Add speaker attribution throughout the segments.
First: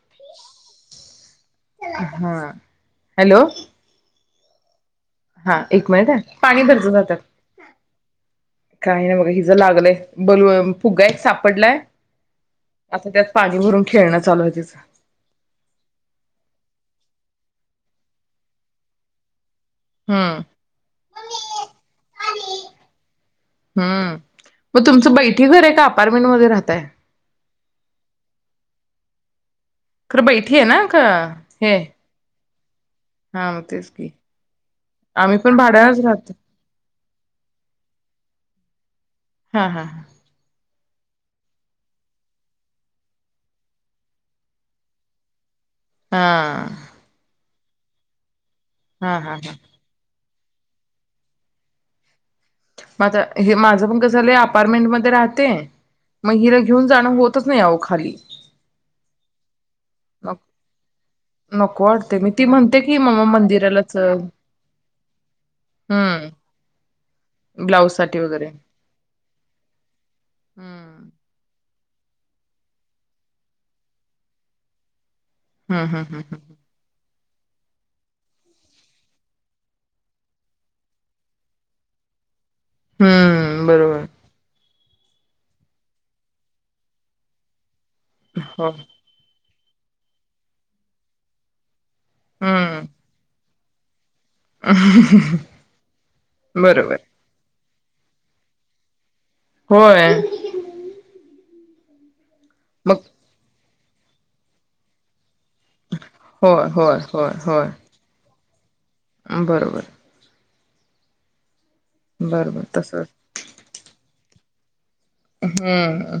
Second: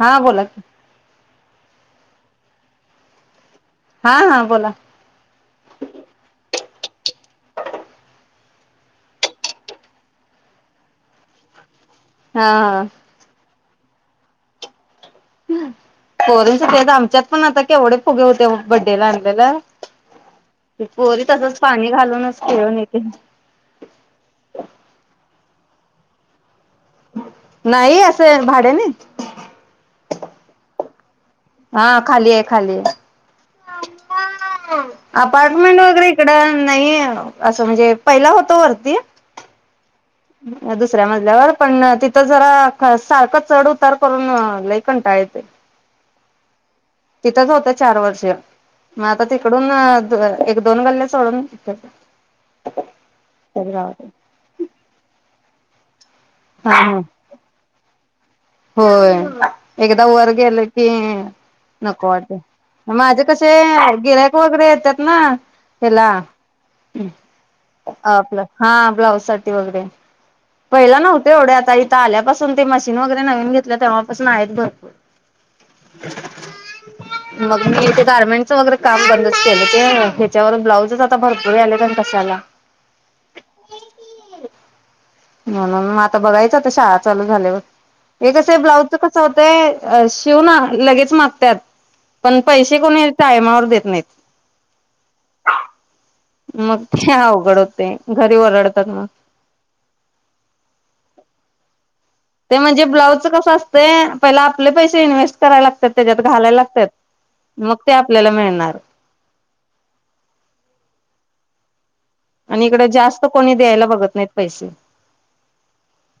Speaker 1: हा बोला
Speaker 2: हा हॅलो
Speaker 1: हा हा बोला
Speaker 2: हा एक मिनिट हा पाणी भर जा त्यात काय नाय बघा हिज लागलंय बलू फुगा एक सापडलाय-
Speaker 1: हा हा
Speaker 2: आता त्यात पाणी भरून खेळणं चालू आहे तिचं
Speaker 1: पोरांच तेच आमच्यात पण आता केवढे फुगे होते बड्डेला आणलेला
Speaker 2: हम्म
Speaker 1: पोरी तसच पाणी घालूनचखेळून येतील
Speaker 2: हम्म मग [unintelligible] आहे का अपार्टमेंटध्ये राहताय.
Speaker 1: नाही असं भाड्यानी
Speaker 2: खरं बैठी आहे ना का हे
Speaker 1: हा खाली आहे. खाली ये
Speaker 2: हा मग तेच की आम्ही पण
Speaker 1: अपार्टमेंट
Speaker 2: भाड्यानच
Speaker 1: वगैरे इकड
Speaker 2: राहतो
Speaker 1: नाहीेये ओ असं म्हणजे पहिला होतो वरती
Speaker 2: हा हा हा
Speaker 1: दुसऱ्या मजल्यावर पण तिथं जरा सारखं चढ उतार करून लय कंटाळा येतोय.
Speaker 2: हा
Speaker 1: तच होत चार वर्ष मग
Speaker 2: हा हा
Speaker 1: आता
Speaker 2: हा
Speaker 1: तिकडून अअ द एक दोन गल्ल्या सोडून इतच
Speaker 2: म आता हे माझं पण कस झालंये अपार्टमेंटमध्ये राह ते मग हिला
Speaker 1: हा
Speaker 2: घेऊन
Speaker 1: हा
Speaker 2: जाणं होतच नाही अहो खाली
Speaker 1: होय एकदा वर
Speaker 2: मग
Speaker 1: गेलं की नको
Speaker 2: वाटते मी
Speaker 1: वाटतये
Speaker 2: ती म्हणते की
Speaker 1: माझ
Speaker 2: मम्मा
Speaker 1: कसय
Speaker 2: मंदिराला चल
Speaker 1: गिरायक वगैरे येतात ना हेला
Speaker 2: हम्म ब्लाऊज साठी
Speaker 1: आपलं
Speaker 2: वगैरे
Speaker 1: हा ब्लाउज साठी वगैरे पहिला
Speaker 2: हम्म
Speaker 1: नव्हत एवढे आता त आल्यापासून ते मशीन वगैरे नवीन घेतल्या तेव्हापासून आहेत भरपूर
Speaker 2: हूं हूं हूं हूं हूं
Speaker 1: मग मी ते गार्मेंटचं वगैरे काम बंदच केलं ते ह्याच्यावर ब्लाउजच आता भरपूर यायलेत आणि कशाला
Speaker 2: हूं बरोबर
Speaker 1: म्हणून मग आता बघायचं आता शाळा चालू झाल्यावर हे कसय
Speaker 2: हो
Speaker 1: ब्लाउज च कस होत ते शिव ना लगेच मागत्यात. पण पैसे
Speaker 2: हम्म
Speaker 1: कोण टायमावर... देत नाहीत
Speaker 2: [inaudible]
Speaker 1: मग
Speaker 2: बरोबर
Speaker 1: ते अवघड होत ते घरी ओरडतात मग.
Speaker 2: होय
Speaker 1: ते म्हणजे
Speaker 2: मग
Speaker 1: ब्लाउजचं कसं अस ते पहिले आपले पैसे इन्व्हेस्ट कराय लागतात त्याच्यात घालायला
Speaker 2: होय
Speaker 1: लागतात
Speaker 2: होय होय होय
Speaker 1: मग ते आपल्याला मिळणार... [inaudible]
Speaker 2: बरोबर बरोबर
Speaker 1: आणि इकडे
Speaker 2: तसच
Speaker 1: जास्त कोणी द्यायला बघत नाहीत. पैसे
Speaker 2: हम्म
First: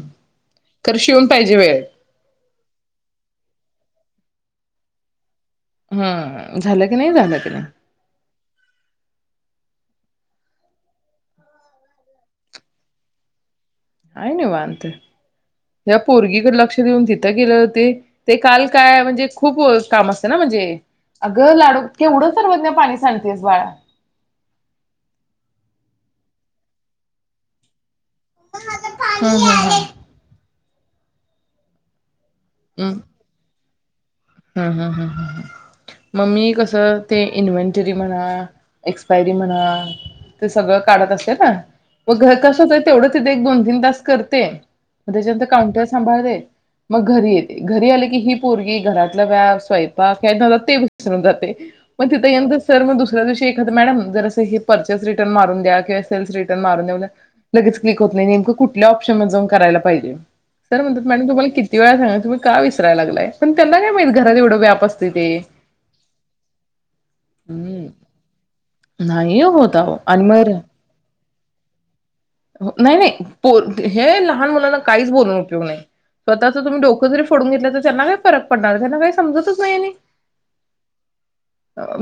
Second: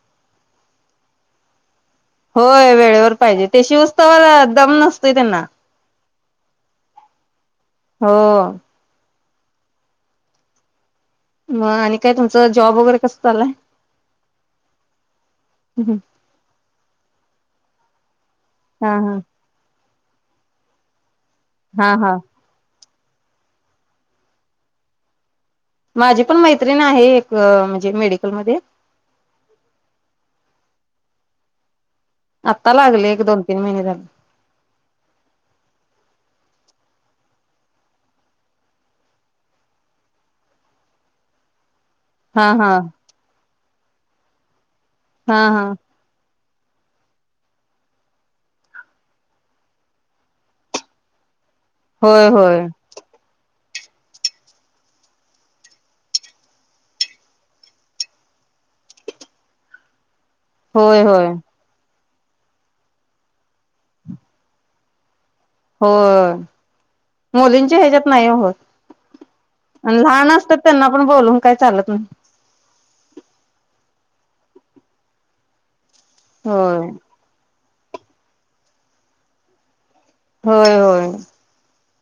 Speaker 2: खर शिऊन पाहिजे वेळेत...
Speaker 1: होय वेळेवर पाहिजे ते शिव स्थवर दम नसतोय त्यांना.
Speaker 2: हम्म झालं की नाही झालं की नाही.....
Speaker 1: हो मग आणि काय तुमचं जॉब वगैरे कसं चालाय?
Speaker 2: आहे निवांत या पोरगीकडे लक्ष देऊन तिथं गेलं ते ते काल
Speaker 1: हा
Speaker 2: काय
Speaker 1: हा
Speaker 2: म्हणजे खूप काम असत ना म्हणजे अगं लाडू
Speaker 1: हा हा
Speaker 2: केवढं सर्वज्ञा पाणी सांडतेस बाळा.
Speaker 1: माझी पण मैत्रिण आहे एक म्हणजे मेडी
Speaker 2: हम्म हम्म हम्म
Speaker 1: आता लागले एक दोन... तीन महिने झाल.
Speaker 2: हम् हम् ह् ह मग की कसं ते इन्व्हेंटरी म्हणा, एक्सपायरी म्हणा ते सगळं काढत असते ना. मग घर
Speaker 1: हा हा
Speaker 2: कसंच आहे तेवढंच ते एक दोन बिंदास करते. मग
Speaker 1: हा
Speaker 2: त्याच्यानंतर
Speaker 1: हा
Speaker 2: काउंटर सांभाळ ते मग घरी येते. घरी आले की ही पोरगी घरात मग काय स्वयंपाक ह्याच नादात ते विसरून जातय. मग तिथ
Speaker 1: होय
Speaker 2: यंदर
Speaker 1: होय
Speaker 2: सर मग दुसऱ्या दिवशी मॅडम जरासं हे पर्चेस रिटर्न मारून द्या किंवा सेल्स रिटर्न मारून द्या लगेच क्लिक होत नाही. नेमकं कुठल्या ऑपशन जाऊन करायला पाहिजे? सर म्हणतात
Speaker 1: होय
Speaker 2: मॅडम
Speaker 1: होय
Speaker 2: तुम्हाला कितीवेळा सांगा तुम्ही का विसरायला लागलाय पण त्यांना नाही माहित घरात एवढं व्याप असतय ते.
Speaker 1: होय मुलींच्या
Speaker 2: हम्म
Speaker 1: हेच्यात नाही होत
Speaker 2: नाही होत अहो
Speaker 1: आणि लहान
Speaker 2: मग
Speaker 1: असतात त्यांना पण बोलून काय चालत
Speaker 2: नाही नाही पो हे लहान मुलांना काहीच बोलून उपयोग नाही. स्वतचं
Speaker 1: होय
Speaker 2: तुम्ही डोक जरी फोडून घेतलं तर त्याना काय फरक पडणार त्यांना काही समजतच नाही आणि
Speaker 1: होय होय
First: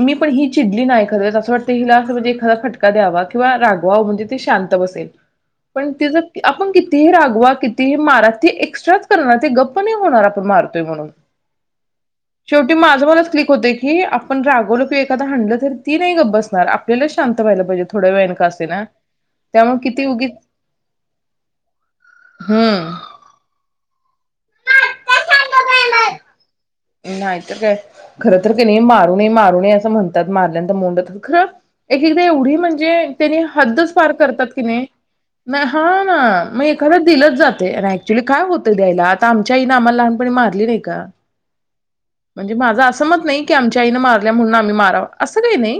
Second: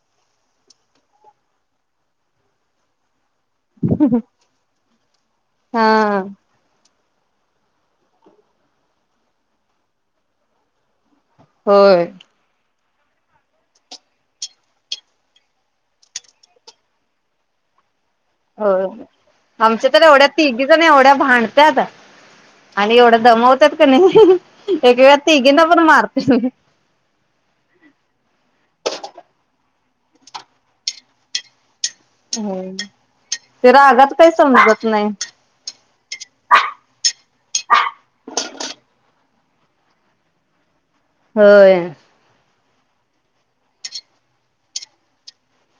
Speaker 2: मी पण ही चिडली ना एखाद्या वेळेस असं वाटतं हिला असं म्हणजे एखादा फटका द्यावा. किंवा रागवाव म्हणजे ते शांत बसेल पण तेज
Speaker 1: हा
Speaker 2: आपण कि तीही रागवा कितीही मारा ती एक्स्ट्राच करणार ती गप्प नाही होणार आपण मारतोय म्हणून
Speaker 1: होय
Speaker 2: शेवटी माझं मलाच क्लिक होतय की आपण रागवलो कि एखादा हाणलं तर ती नाही गप्प बसणार आपल्यालाच शांत व्हायला पाहिजे. थोड्या वेळाने का
Speaker 1: होय
Speaker 2: असेना
Speaker 1: होय
Speaker 2: त्यामुळे
Speaker 1: आमच्या तर
Speaker 2: किती
Speaker 1: एवढ्या
Speaker 2: उगीच
Speaker 1: तिघी जणी एवढ्या भांडत्यात आणि
Speaker 2: हम्म
Speaker 1: एवढ्या दमवत्यात कि नाही. एक एक वेळा तिघींना पण मारतोय म
Speaker 2: नाहीतर काय त म्हणतात मारल्यानंतर मोंड होतात खर एक एकदा एवढी
Speaker 1: होय
Speaker 2: म्हणजे त्यानी
Speaker 1: ते
Speaker 2: हद्दच पार
Speaker 1: रागात काही
Speaker 2: करतात की
Speaker 1: समजत
Speaker 2: नाही हा ना मग एखादं दिलंच जात. ते अन ऍक्च्युली काय होतंय द्यायला, आता आमच्या आईने आम्हाला लहानपणी मारली नाही का?
Speaker 1: होय
Speaker 2: म्हणजे माझं असं मत नाही की आमच्या आईन मारल्या म्हणून आम्ही माराव असं काही नाही.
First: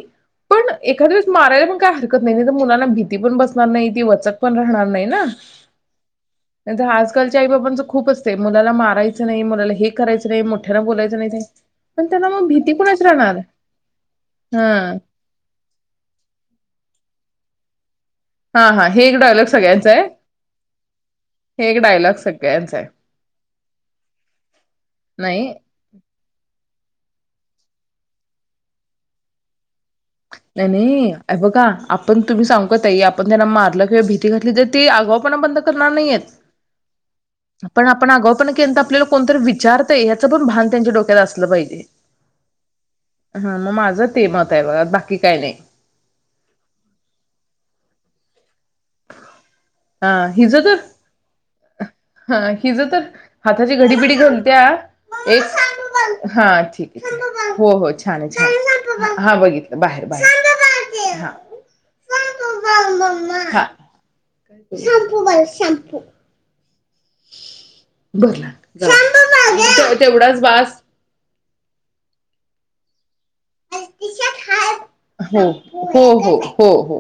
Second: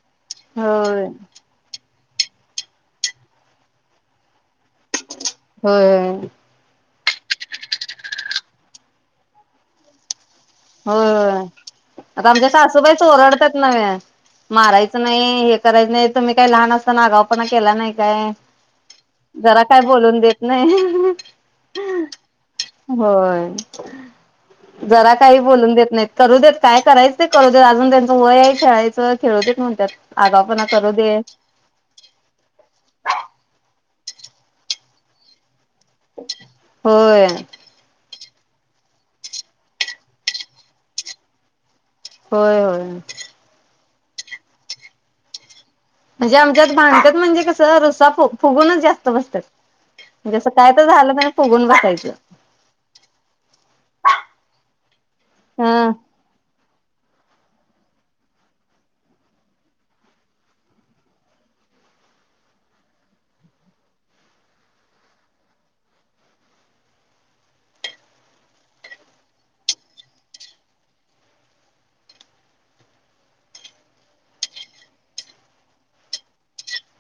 Speaker 2: पण
Speaker 1: होय
Speaker 2: एखाद्या वेळेस मारायला पण काय हर नाही मुलांना भीती पण बसणार नाही ती वचक पन राहणार नाही ना
Speaker 1: होय
Speaker 2: त्या जहाज कालच्या आई बाबांचं खूपच ते मुलाला मारायचं नाही मुलाला हे करायचं नाही मोठ्यान बोलायच
Speaker 1: होय आता आमच्या सासूबाईच
Speaker 2: राहणार
Speaker 1: ओरडत्यात नव्हे
Speaker 2: हा
Speaker 1: मारायचं नाही, हे करायचं नाही, तुम्ही काय लहान असताना आगाव वपणा केला नाही. काय
Speaker 2: हा हा हे एक डायलॉग
Speaker 1: जरा काय
Speaker 2: सगळ्यांचा आहे
Speaker 1: बोलून देत नाही
Speaker 2: हे एक डायलॉग सगळ्यांचा आहे
Speaker 1: होय जरा काही
Speaker 2: नाही
Speaker 1: बोलून देत नाहीत करू देत काय करायच ते करूदेत अजून त्यांच वय आहे खेळायचं खेळूदेत म्हणत्यात.
Speaker 2: नाही नाही हे बघा आपण तुम्ही सांगू का ताई आपण त्यांना मारलं भीती घातली तर ते आगावपणा बंद करणार
Speaker 1: होय
Speaker 2: नाहीयेत पन आपण आगाव पण केन तर आपल्याला कोणतरी विचारतय याचं पण भान त्यांच्या डोक्यात असलं पाहिजे.
Speaker 1: होय होय
Speaker 2: हा मग माझं ते मत आहे ब बाकी काय नाही.
Speaker 1: म्हणजे आमच्यात बाधत्याात म्हणजे कसं रस्सा फुगूनच जास्त बसतात
Speaker 2: हा
Speaker 1: म्हणजे असं
Speaker 2: हिज
Speaker 1: काय
Speaker 2: तर
Speaker 1: झालं नाही फुगून बसायचं
Speaker 2: ह हिज तर हातात ती घडीबिडी घालत्या
Speaker 1: ह
Speaker 2: एक हा हो हो छान छान ये हो बघितलं बाहेर बाहेर [unintelligible] शाम्पू भर शाम्पू [unintelligible] बास तेवढाच बास हो हो हो हो हो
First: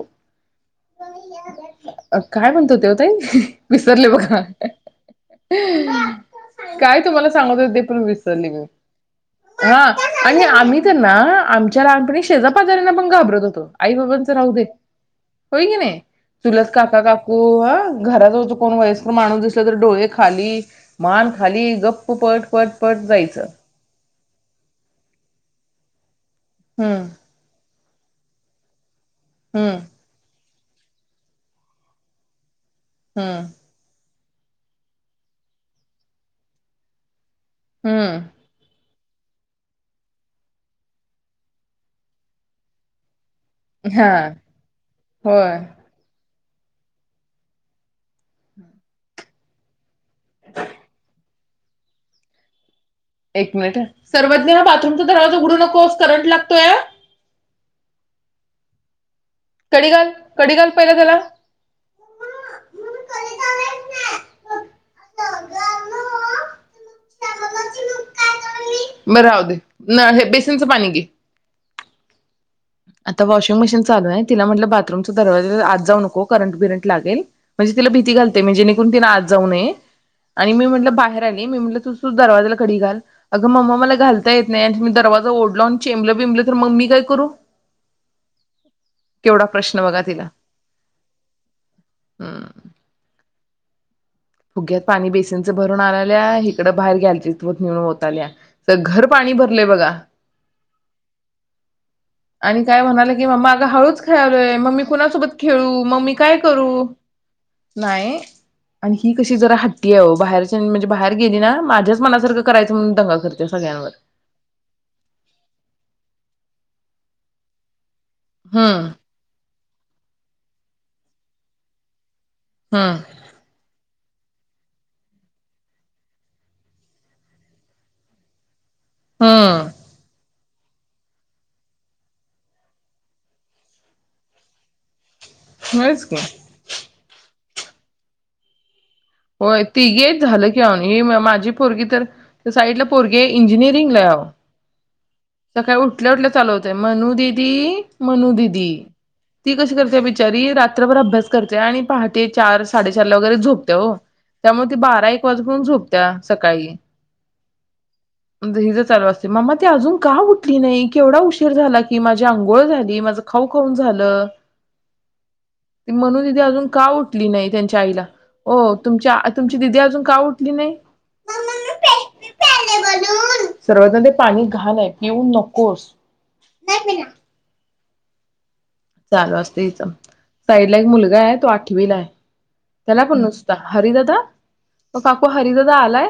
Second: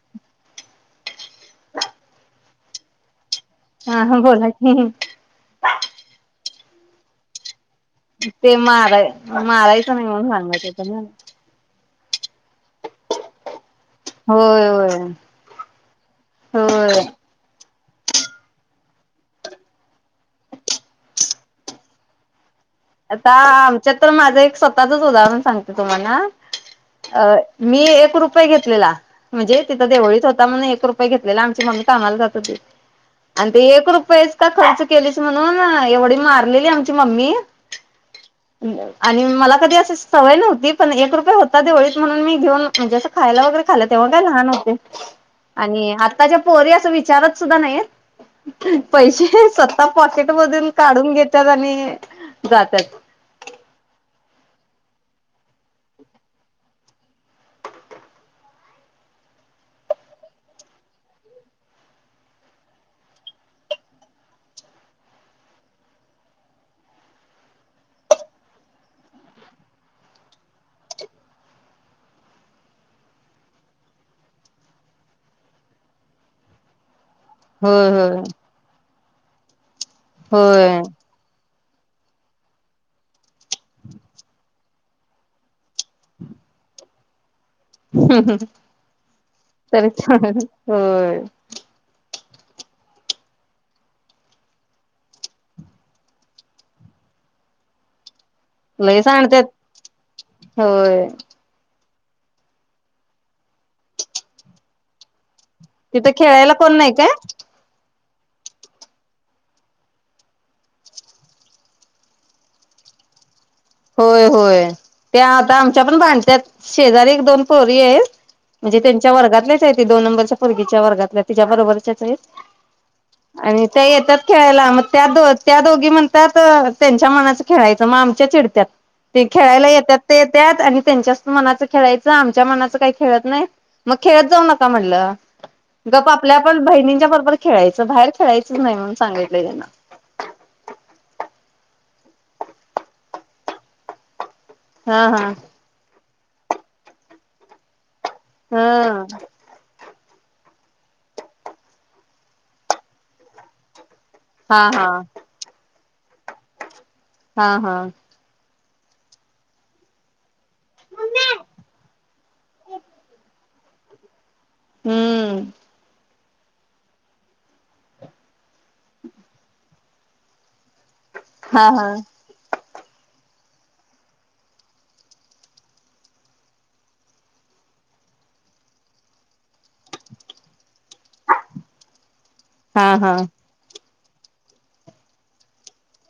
Speaker 2: काय म्हणतो तो ताई विसरले
Speaker 1: हा
Speaker 2: बघा
Speaker 1: बोला की
Speaker 2: काय तुम्हाला सांगत
Speaker 1: ते
Speaker 2: होते
Speaker 1: माराय
Speaker 2: [unintelligible]
Speaker 1: मारायचं नाही म्हणून
Speaker 2: हा
Speaker 1: सांगायचं
Speaker 2: आम्ही
Speaker 1: होतं
Speaker 2: तर ना आमच्या [unintelligible] शेजापाजऱ्यांना पण घाबरत होतो आई बाबांच राहू दे
Speaker 1: होय होय
Speaker 2: हो के नाही चुलत काका
Speaker 1: होय
Speaker 2: - काकू होय घराचा कोण वयस्कर माणूस दिसला तर डोळे खाली मान खाली गप्प पट पट
Speaker 1: आता
Speaker 2: जायचं
Speaker 1: आमच्यात तर माझं एक स्वतःच उदाहरण सांगते तुम्हाला
Speaker 2: हम्म
Speaker 1: अ मी एक रुपये घेतलेला म्हणजे
Speaker 2: हम्म
Speaker 1: तिथं देवळीत होता एक रुपये घेतलेला आमची मम्मी कामाला जात होती
Speaker 2: हम्म
Speaker 1: आणि ते एक रुपया का खर्च केलेच म्हणून एवढी मारलेली आमची मम्मी
Speaker 2: हम्म
Speaker 1: आणि मला कधी अशी सवय नव्हती पण एक रुपये होता देवळीत म्हणून मी घेऊन म्हणजे खायला वगैरे खालं तेव्हा
Speaker 2: हा
Speaker 1: काय लहान होते
Speaker 2: होय
Speaker 1: आणि आ आताच्या पोरी अस विचारत सुद्धा नाही पैसेता पॉकेट मधून काढून घेत त्या आणि जातात
Speaker 2: एक मिनिट सर्वज्ञा हा बाथरूमचा दरवाजा उघडू नकोस करंट लागतो या कडी घाल कडी घाल पहिला त्याला, बरं राहु दे न हे बेसनचं पाणी घे आता वॉशिंग मशीन चालू आहे तिला म्हटलं ब बाथरूमचा दरवाजा आज जाऊ नको करंट बिरंट लागेल म्हणजे तला भीती
Speaker 1: होय
Speaker 2: घालते म्हणजे जेणेकरून तीन जाऊ नये. आणि मी
Speaker 1: होय
Speaker 2: म्हटलं बाहेर आली मी म्हटलं तुझ तु दरवाजाला कडी घाल अग मम्मा मला घालता येत नाही आणि मी ते दरवाजा ओढलो आणि चेंबल बिंबलं तर मग मी काय करू?
Speaker 1: हं हं
Speaker 2: केवढा प्रश्न बघा तिला
Speaker 1: तरीचं होय.
Speaker 2: हम्म. फुग्यात पाणी बेसिनच भरून आणाल्या इकडं बाहेर गॅलरीत नेहून वताल्या. तर
Speaker 1: लय
Speaker 2: घर पाणी
Speaker 1: सांडत्यात
Speaker 2: भरलय बघा.
Speaker 1: होय.
Speaker 2: आणि काय म्हणाल की मम्मा अग हळूच खेळलोय मग मी कुणासोबत खेळू मग
Speaker 1: तिथं
Speaker 2: मी काय
Speaker 1: खेळायला कोण
Speaker 2: करू
Speaker 1: नाही काय?
Speaker 2: नाही? आणि ही कशी जरा हट्टी आहे ओ बाहेरच्या म्हणजे बाहेर गेली ना माझ्याच मनासारखं करायचं म्हणून दंगा करतीया
Speaker 1: होय होय ते आता आमच्या पण भांडत्यात. शेजारी एक दोन पोरी आहेत. म्हणजे
Speaker 2: हम्म
Speaker 1: त्यांच्या वर्गात ते ती दोन नंबरच्या पोरीगाच्या वर्गातल्या तिच्या बरोबरच्याच आहेत.
Speaker 2: हम्म
Speaker 1: आणि त्या येत्यात खेळायला मग त्या त्या दोघी म्हणतात त्यांच्या मनाच खेळायचं मग आमच्या चिड त्यात ते
Speaker 2: हम्म
Speaker 1: खेळायला येत्यात ते त्यात आणि त्यांच्याच मनाचं खेळायचं आमच्या मनाचं काही खेळत नाही मग खेळत जाऊ नका म्हणलं.
Speaker 2: होयच
Speaker 1: गप्प
Speaker 2: की
Speaker 1: आपल्या आपण बहिणीच्या बरोबर खेळायचं बाहेर खेळायचंच नाही म्हणून सांगितलंय
Speaker 2: होय
Speaker 1: त्यांना.
Speaker 2: तिघी हाईत झालं की आओ आणि माझी पोरगी तर साईडला पोरगे इंजिनिअरिंगला हाय आओ.
Speaker 1: हा हा.
Speaker 2: उठल्या उठल्या चालू होतय मनू दीदी मनु दीदी.
Speaker 1: हा
Speaker 2: ती कशी करत्या बिचारी रात्रभर अभ्यास करते आणि पहाटे चार साडेचार ला वगैरे झोपतिया ओ. त्यामुळे
Speaker 1: हा
Speaker 2: ती
Speaker 1: हा.
Speaker 2: बारा एक वाजू पर्यंत झोप त्या सकाळी
Speaker 1: हा हा.
Speaker 2: नाहीतर हि ज चालू असते. म्मा त अजून का उठली नाही केवढा उशीर झाला की माझी आंघोळ झाली, माझ खाऊ खाऊन झालं.
Speaker 1: हम्म
Speaker 2: ते मनु दीदी ती अजून का उठली नाही त्यांच्या आईला? ओ तुमच्या अ तुमची दिदी अजून का उठली नाही?
Speaker 1: हा हा
Speaker 2: सर्वज्ञा ते पाणी घाण आहे पिऊ नकोस चालू अस साईडला एक मुलगा आहे तो आठवीला आहे
Speaker 1: हा
Speaker 2: त्याला
Speaker 1: हा
Speaker 2: पण नुसता हरिदा म काकू हरिदादा आलाय?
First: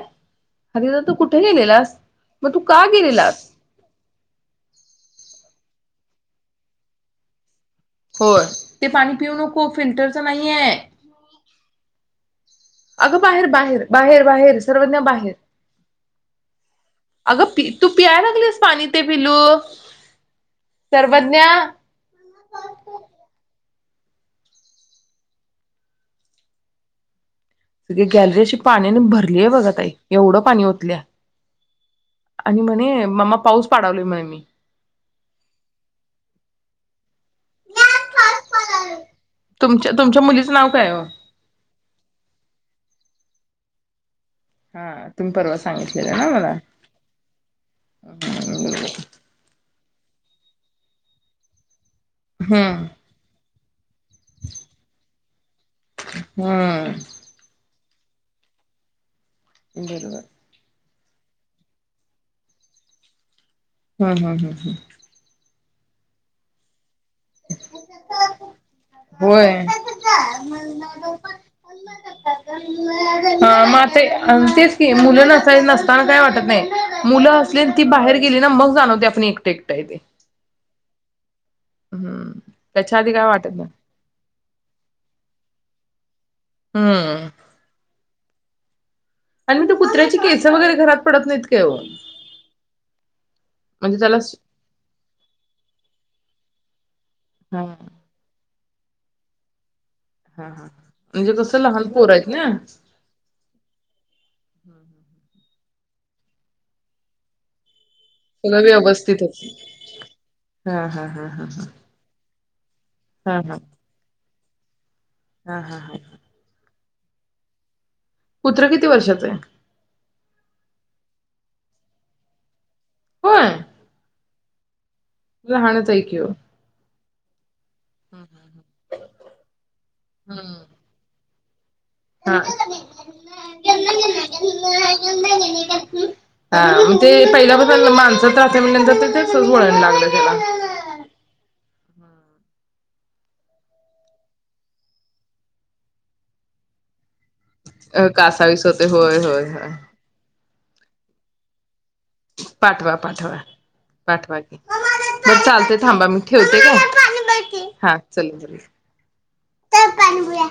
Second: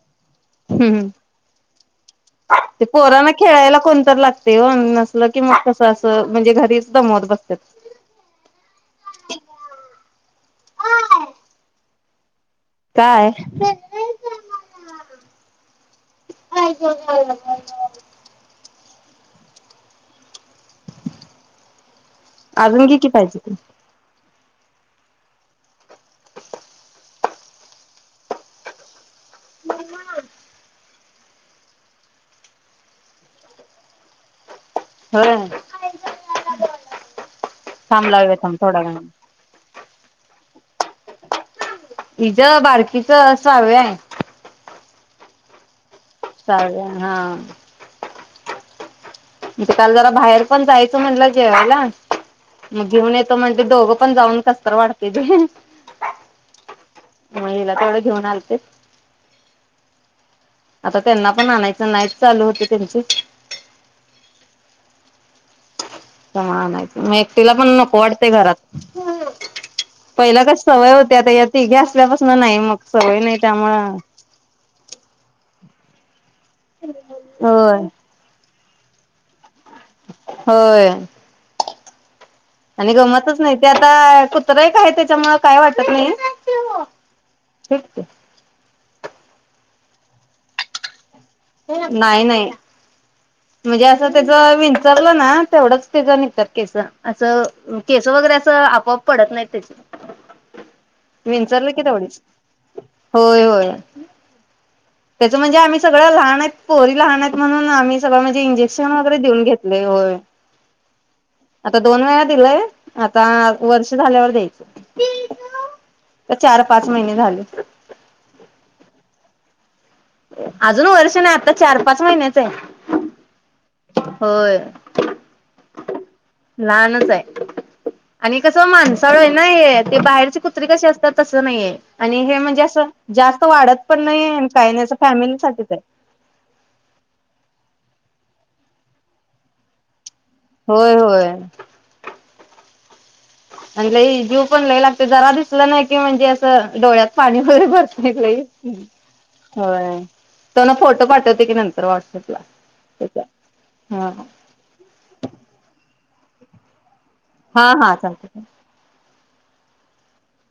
Speaker 2: हरिदादा
Speaker 1: हम्
Speaker 2: तू कुठे गेलेलास मग तू
Speaker 1: ते
Speaker 2: का
Speaker 1: पोराना
Speaker 2: गेलेलास
Speaker 1: खेळायला कोणतरी लागतय ओ नसल कि मग कस असतय ह म्हणजे घरीच समोर बसत्यात
Speaker 2: हो ते पाणी पिऊ नको फिल्टरच नाही आहे अगं
Speaker 1: काय
Speaker 2: बाहेर बाहेर बाहेर बाहेर सर्वज्ञा बाहेर अगं तू पियाय लागलीस पाणी ते पिलू सर्वज्ञा
Speaker 1: अजून घी की पाहिजे तर
Speaker 2: सगळी गॅलरी अशी पाण्याने भरलीय बघा ताई एवढं पाणी ओतल्या आणि म्हणे ममा पाऊस पाडा लोय म्हण
Speaker 1: होय थांब लावुया थांब थोड्यावेळाने
Speaker 2: तुमचं नाव काय ओ?
Speaker 1: हिज बारकीच सहाव्या ये
Speaker 2: हा तुम्हि परवा सांगितले
Speaker 1: साव्या हा
Speaker 2: ह [unintelligible]
Speaker 1: म्हणजे काल जरा बाहेर पण जायचं म्हणलं जेवायला मग
Speaker 2: हम्म
Speaker 1: घेऊन येतो म्हणले दोघं पण
Speaker 2: हम्म
Speaker 1: घेऊन आलते
Speaker 2: बरोबर.
Speaker 1: आता त्यांना पण आणायचं नाहीच चालू होत त्यांच
Speaker 2: हम हम् हम् हम्
Speaker 1: तवा आणायचं म एकटीला पण नको वाटते घरात
Speaker 2: होय
Speaker 1: पहिला कस सवय होते आता या तिघी असल्यापासून नाही मग सवय नाही
Speaker 2: हा मग
Speaker 1: त्यामूळ
Speaker 2: आता तेच की मुलं नसाय नसताना काय वाटत नाही मुलं असलेत
Speaker 1: होय
Speaker 2: की बाहेर गेली ना मग जाण होते आप एक [unintelligible]
Speaker 1: होय
Speaker 2: हम्म
Speaker 1: आणि
Speaker 2: त्याच्या आधी काय
Speaker 1: गमतच
Speaker 2: वाटत
Speaker 1: नाही ते आता कुत्र एक हाय त्याच्यामुळ काय वाटत नाही
Speaker 2: हम्म आणि मी त्या कुत्र्याची केस वगैरे घरात पडत नाहीत काय ओ
Speaker 1: नाही नाही म्हणजे असं
Speaker 2: त्याला
Speaker 1: तेच
Speaker 2: स-
Speaker 1: विंचरल ना तेवढंच तेच निघत्यात केस
Speaker 2: हा
Speaker 1: असं
Speaker 2: हा
Speaker 1: केस वगैरे असं मग पडत नाही त्याची
Speaker 2: हा हा म्हणजे कस
Speaker 1: विंचरलं की
Speaker 2: लहान पोर
Speaker 1: तेवढीच
Speaker 2: आहेत ना
Speaker 1: होय होय. त्याचं म्हणजे आम्ही सगळे लहान आहेत पोरी लहान आहेत म्हणून आम्ही तवा म्हणजे
Speaker 2: सगळं
Speaker 1: इंजेक्शन वगैरे
Speaker 2: व्यवस्थित
Speaker 1: देऊन
Speaker 2: आहे.
Speaker 1: घेतलंय. होय
Speaker 2: हा हा हा हा
Speaker 1: आता दोन वेळा दिलंय. आता
Speaker 2: हा हा
Speaker 1: वर्ष झाल्यावर देई स [inaudible]
Speaker 2: हा हा हा
Speaker 1: पाच महिने झाले
Speaker 2: कुत्र किती वर्षाच आहे.
Speaker 1: अजून वर्ष नाही आता चार पाच महिन्याच आहे.
Speaker 2: होय
Speaker 1: होय
Speaker 2: लहानच हाय की ओ
Speaker 1: लहानच आहे आणि कसं माणसाळू आहे ना हे ते बाहेरचे
Speaker 2: हम्म
Speaker 1: कुत्रे कसे असतात तसं नाहीये आणि
Speaker 2: हा
Speaker 1: हे म्हणजे असं जास्त वाढत पण नाही काय नाही असं. फॅमिली साठीच आहे.
Speaker 2: हा तेे पहिल्या पासून माणसात रहातोय म्हणल्यावर तेच वळण लागलं. त्याला
Speaker 1: होय होय आणि लई जीव पण लय लागते जरा दिसलं नाही की म्हणजे असं डोळ्यात पाणी वगैरे भरते लई.
Speaker 2: कासावीस होतय होय होय होय
Speaker 1: तन फोटो पाठवते की नंतर व्हॉट्सअपला.
Speaker 2: पाठवा
Speaker 1: त्याचा.
Speaker 2: पाठवा
Speaker 1: हा
Speaker 2: पाठवा की बर चालते थांबा मी ठेवते काय. हा चालेल, चालेल. चल पाणी पिऊया.